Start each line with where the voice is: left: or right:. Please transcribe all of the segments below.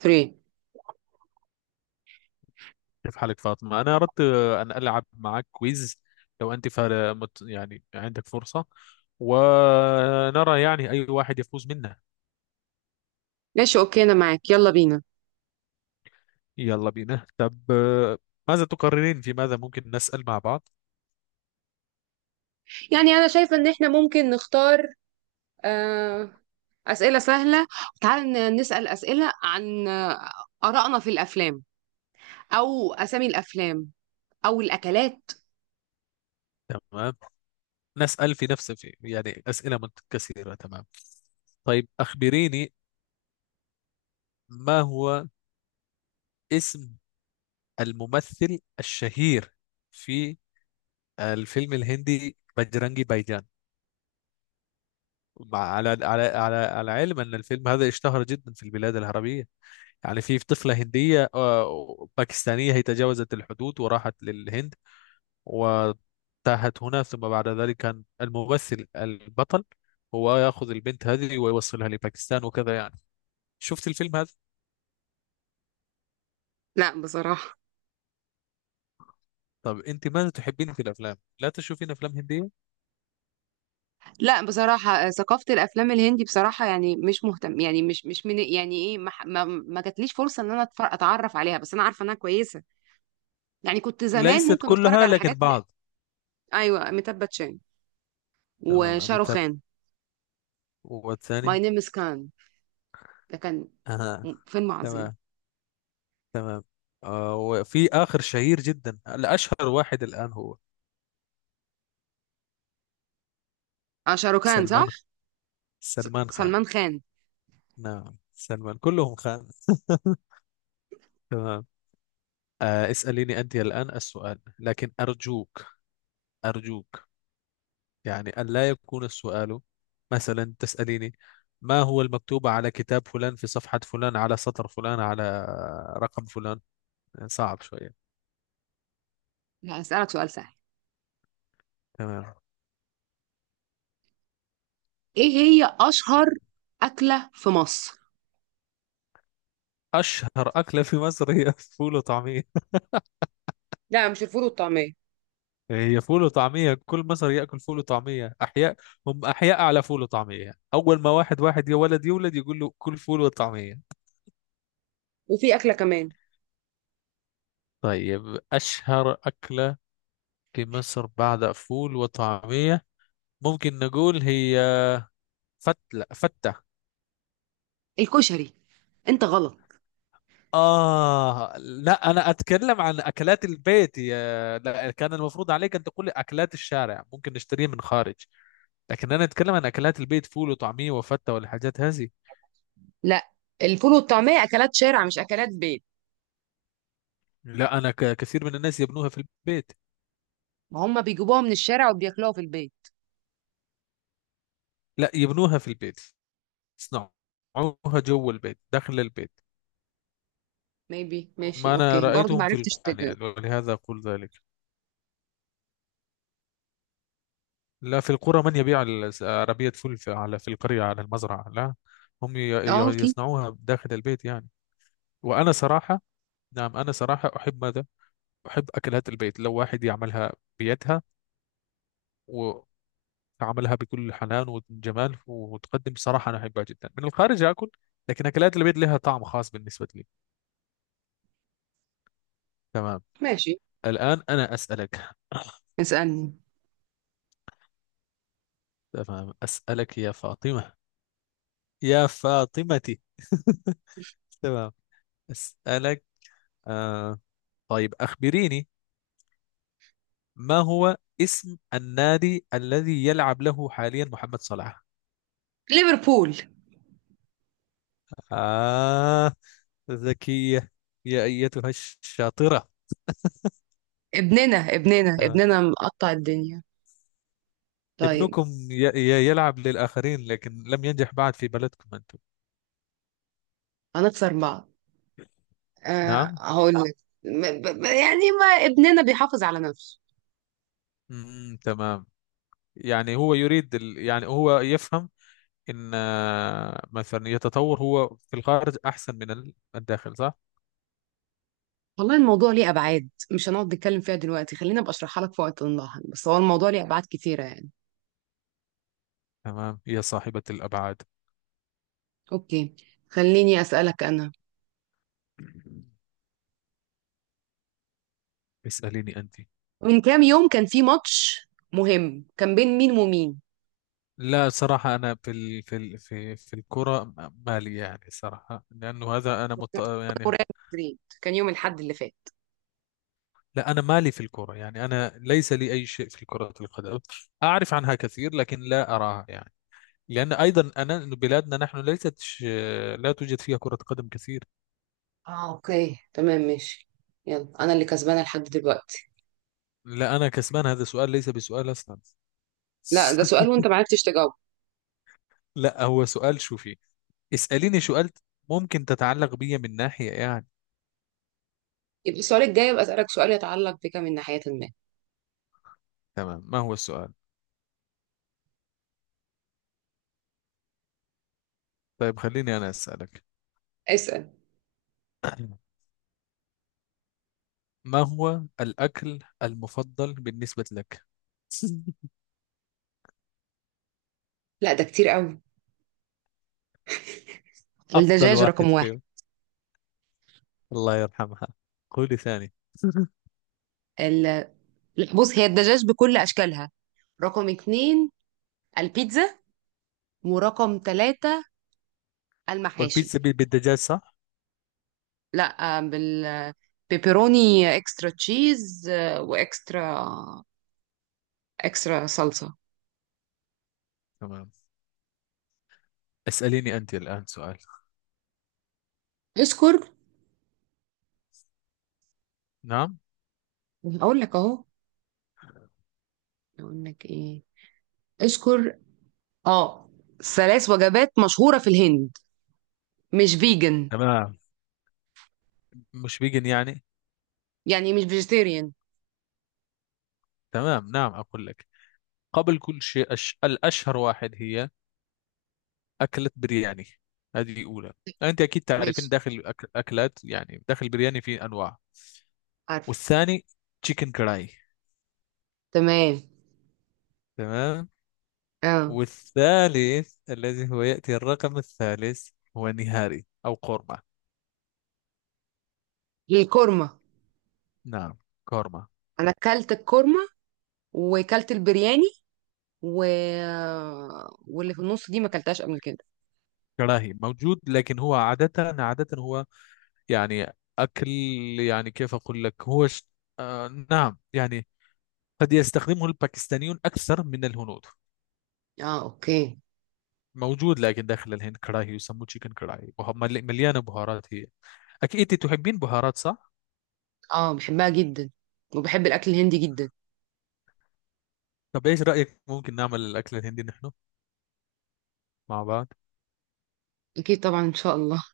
right: 3.
left: كيف حالك فاطمة؟ أنا أردت أن ألعب معك كويز. لو أنت يعني عندك فرصة، ونرى يعني أي واحد يفوز منا.
right: ماشي، اوكي، انا معاك، يلا بينا.
left: يلا بينا، طب ماذا تقررين، في ماذا ممكن نسأل مع بعض؟
right: يعني انا شايفة ان احنا ممكن نختار، آه، اسئلة سهلة. تعال نسأل اسئلة عن آرائنا في الافلام، او اسامي الافلام، او الاكلات.
left: تمام، نسأل في نفس في يعني أسئلة متكثرة. تمام. طيب أخبريني، ما هو اسم الممثل الشهير في الفيلم الهندي بجرانجي بايجان؟ مع على على على على علم ان الفيلم هذا اشتهر جدا في البلاد العربيه. يعني في طفله هنديه باكستانيه، هي تجاوزت الحدود وراحت للهند وتاهت هنا. ثم بعد ذلك كان الممثل البطل هو ياخذ البنت هذه ويوصلها لباكستان وكذا يعني. شفت الفيلم هذا؟
right: لا، بصراحة.
left: طب انت ماذا تحبين في الافلام؟ لا تشوفين افلام هنديه؟
right: لا، بصراحة، ثقافة الافلام الهندي بصراحة، يعني مش مهتم، يعني مش من يعني ايه، ما ما جاتليش فرصة ان انا اتعرف عليها، بس انا عارفة انها كويسة. يعني كنت زمان
left: ليست
right: ممكن اتفرج
left: كلها
right: على
left: لكن
right: حاجات.
left: بعض.
right: ايوه، أميتاب باتشان
left: تمام، اميتاب،
right: وشاروخان. ماي
left: والثاني؟
right: نيم از، ده كان
left: آه.
right: فيلم عظيم.
left: تمام، تمام. آه، وفي آخر شهير جدا، الأشهر واحد الآن، هو
right: اه، شاروخان،
left: سلمان
right: صح.
left: سلمان خان.
right: سلمان خان.
left: نعم، سلمان، كلهم خان. تمام. آه، اسأليني أنت الآن السؤال، لكن أرجوك، أرجوك، يعني أن لا يكون السؤال مثلا تسأليني، ما هو المكتوب على كتاب فلان في صفحة فلان على سطر فلان على رقم فلان. صعب شوية.
right: لا، هسألك سؤال سهل.
left: تمام.
right: ايه هي اشهر اكلة في مصر؟
left: أشهر أكلة في مصر هي فول وطعمية.
right: لا، مش الفول والطعمية.
left: هي فول وطعمية، كل مصر يأكل فول وطعمية. أحياء، هم أحياء على فول وطعمية. أول ما واحد يا ولد يولد يقول له كل فول وطعمية.
right: وفي اكلة كمان.
left: طيب، أشهر أكلة في مصر بعد فول وطعمية، ممكن نقول هي فتة.
right: الكشري. انت غلط.
left: آه لا، أنا أتكلم عن أكلات البيت. يا لا، كان المفروض عليك أن تقول لي أكلات الشارع ممكن نشتريها من خارج، لكن أنا أتكلم عن أكلات البيت: فول وطعمية وفتة والحاجات هذه.
right: لا، الفول والطعمية اكلات شارع، مش اكلات بيت.
left: لا أنا، كثير من الناس يبنوها في البيت.
right: ما هم بيجيبوها من الشارع وبياكلوها في البيت.
left: لا، يبنوها في البيت، يصنعوها جوا البيت، داخل البيت.
right: ميبي، ماشي،
left: ما أنا
right: اوكي، برضو ما
left: رأيتهم في
right: عرفتش
left: القرآن
right: تجاوب.
left: يعني، ولهذا أقول ذلك. لا، في القرى من يبيع عربية فول في، على، في القرية على المزرعة، لا. هم
right: اه، في.
left: يصنعوها داخل البيت يعني. وأنا صراحة، نعم أنا صراحة أحب ماذا؟ أحب أكلات البيت، لو واحد يعملها بيدها وعملها بكل حنان وجمال وتقدم. صراحة أنا أحبها جدا. من الخارج أكل، لكن أكلات البيت لها طعم خاص بالنسبة لي. تمام.
right: ماشي،
left: الآن أنا أسألك.
right: اسألني.
left: تمام، أسألك يا فاطمة، يا فاطمتي. تمام، أسألك. آه، طيب أخبريني، ما هو اسم النادي الذي يلعب له حاليا محمد صلاح؟
right: ليفربول.
left: آه، ذكية، يا أيتها الشاطرة.
right: ابننا ابننا
left: تمام.
right: ابننا مقطع الدنيا. طيب.
left: ابنكم يلعب للآخرين، لكن لم ينجح بعد في بلدكم أنتم.
right: هنخسر بعض.
left: نعم.
right: هقول لك، يعني ما ابننا بيحافظ على نفسه.
left: مم، تمام. يعني هو يريد يعني هو يفهم ان مثلا يتطور هو في الخارج احسن من الداخل، صح؟
right: والله، الموضوع ليه ابعاد، مش هنقعد نتكلم فيها دلوقتي، خلينا ابقى اشرحها لك في وقت لاحق، بس هو الموضوع ليه ابعاد كتيره يعني.
left: تمام، يا صاحبة الابعاد.
right: اوكي. خليني اسالك انا.
left: اساليني انت.
right: من كام يوم كان في ماتش مهم، كان بين مين ومين؟
left: لا صراحة، أنا في ال... في ال... في في الكرة، مالي يعني، صراحة، لأنه هذا أنا يعني.
right: مدريد، كان يوم الاحد اللي فات.
left: لا، أنا مالي في الكرة، يعني أنا ليس لي أي شيء في كرة القدم. أعرف عنها كثير لكن لا أراها يعني. لأن أيضا أنا، إنه بلادنا نحن ليست لا توجد فيها كرة قدم كثير.
right: اه، اوكي، تمام، ماشي. يلا، انا اللي كسبانه لحد دلوقتي.
left: لا، أنا كسبان، هذا السؤال ليس بسؤال أصلا.
right: لا، ده سؤال وانت ما عرفتش تجاوب.
left: لا، هو سؤال، شوفي، اسأليني سؤال ممكن تتعلق بيا من ناحية يعني.
right: يبقى السؤال الجاي، ابقى اسالك سؤال يتعلق بك من ناحيه ما.
left: تمام، ما هو السؤال؟ طيب خليني أنا أسألك.
right: اسال.
left: ما هو الأكل المفضل بالنسبة لك؟
right: لا، ده كتير قوي.
left: أفضل
right: الدجاج
left: واحد
right: رقم واحد.
left: فيهم، الله يرحمها. قولي ثاني.
right: ال- بص، هي الدجاج بكل أشكالها. رقم 2، البيتزا. ورقم 3، المحاشي.
left: والبيتزا بالدجاج، صح؟
right: لا، بالبيبروني، اكسترا تشيز، واكسترا صلصة.
left: تمام. اسأليني أنت الآن سؤال.
right: اشكر.
left: نعم.
right: اقول لك اهو. اقول لك ايه. اشكر، اه. 3 وجبات مشهورة في الهند، مش فيجن.
left: تمام، مش فيجن يعني؟
right: يعني مش فيجيتيريان.
left: تمام، نعم أقول لك. قبل كل شيء الأشهر واحد هي أكلة برياني، هذه أولى. أنت أكيد تعرفين
right: ماشي،
left: داخل أكلات يعني داخل برياني في أنواع.
right: عارف،
left: والثاني، تشيكن كراي.
right: تمام،
left: تمام.
right: اه.
left: والثالث الذي هو يأتي الرقم الثالث، هو نهاري أو قورمة.
right: الكورمة.
left: نعم، قورمة.
right: انا اكلت الكورمة، وكلت البرياني، و... واللي في النص دي ما اكلتهاش قبل كده.
left: كراهي موجود، لكن هو عادة، عادة هو يعني أكل، يعني كيف أقول لك، هو آه نعم يعني، قد يستخدمه الباكستانيون أكثر من الهنود.
right: اه، اوكي.
left: موجود، لكن داخل الهند كراهي يسموه تشيكن كراهي، مليانة بهارات هي. أكيد أنت تحبين بهارات، صح؟
right: اه، بحبها جدا، وبحب الاكل الهندي جدا.
left: طب إيش رأيك، ممكن نعمل الأكل الهندي نحن مع بعض؟
right: اكيد طبعا، ان شاء الله.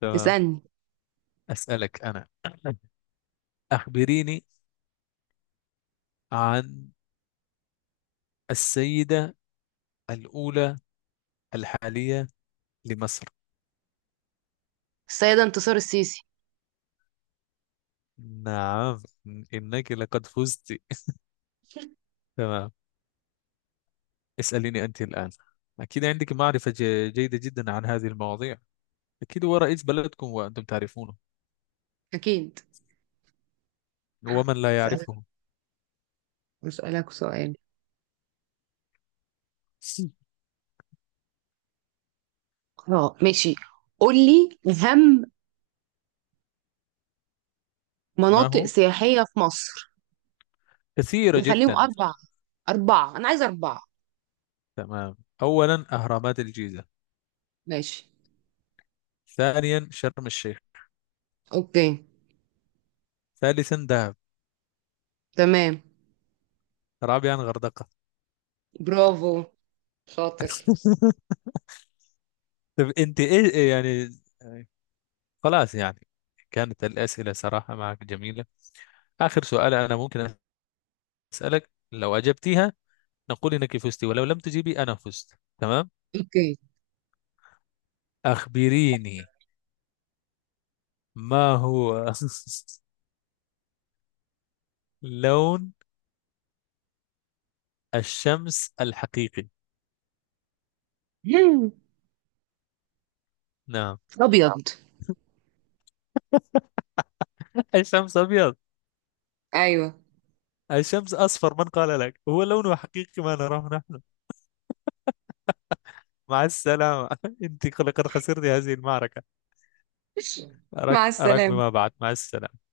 left: تمام.
right: اسالني.
left: أسألك أنا، أخبريني عن السيدة الأولى الحالية لمصر.
right: السيده انتصار السيسي.
left: نعم، إنك لقد فزت. تمام. اسأليني أنت الآن. أكيد عندك معرفة جيدة جدا عن هذه المواضيع، أكيد هو رئيس بلدكم وأنتم تعرفونه،
right: اكيد.
left: ومن لا
right: اسالك
left: يعرفه.
right: اسالك سؤال. اه، ماشي. قولي اهم
left: ما
right: مناطق
left: هو؟
right: سياحيه في مصر.
left: كثيرة
right: نخليهم
left: جدا.
right: اربعه، 4 انا عايزه 4.
left: تمام، أولا أهرامات الجيزة،
right: ماشي.
left: ثانيا شرم الشيخ،
right: اوكي.
left: ثالثا دهب،
right: تمام.
left: رابعا غردقة.
right: برافو، شاطر.
left: طب أنت إيه يعني، يعني خلاص يعني، كانت الأسئلة صراحة معك جميلة. آخر سؤال أنا ممكن أسألك، لو أجبتيها نقول إنك فزتي، ولو لم تجيبي أنا فزت. تمام.
right: اوكي.
left: أخبريني، ما هو لون الشمس الحقيقي؟ نعم.
right: ابيض.
left: الشمس أبيض؟
right: ايوه.
left: الشمس أصفر، من قال لك هو لونه حقيقي ما نراه نحن؟ مع السلامة. أنت لقد خسرت هذه المعركة. أراك
right: مع
left: أراك
right: السلامه.
left: بما بعد، مع السلامة.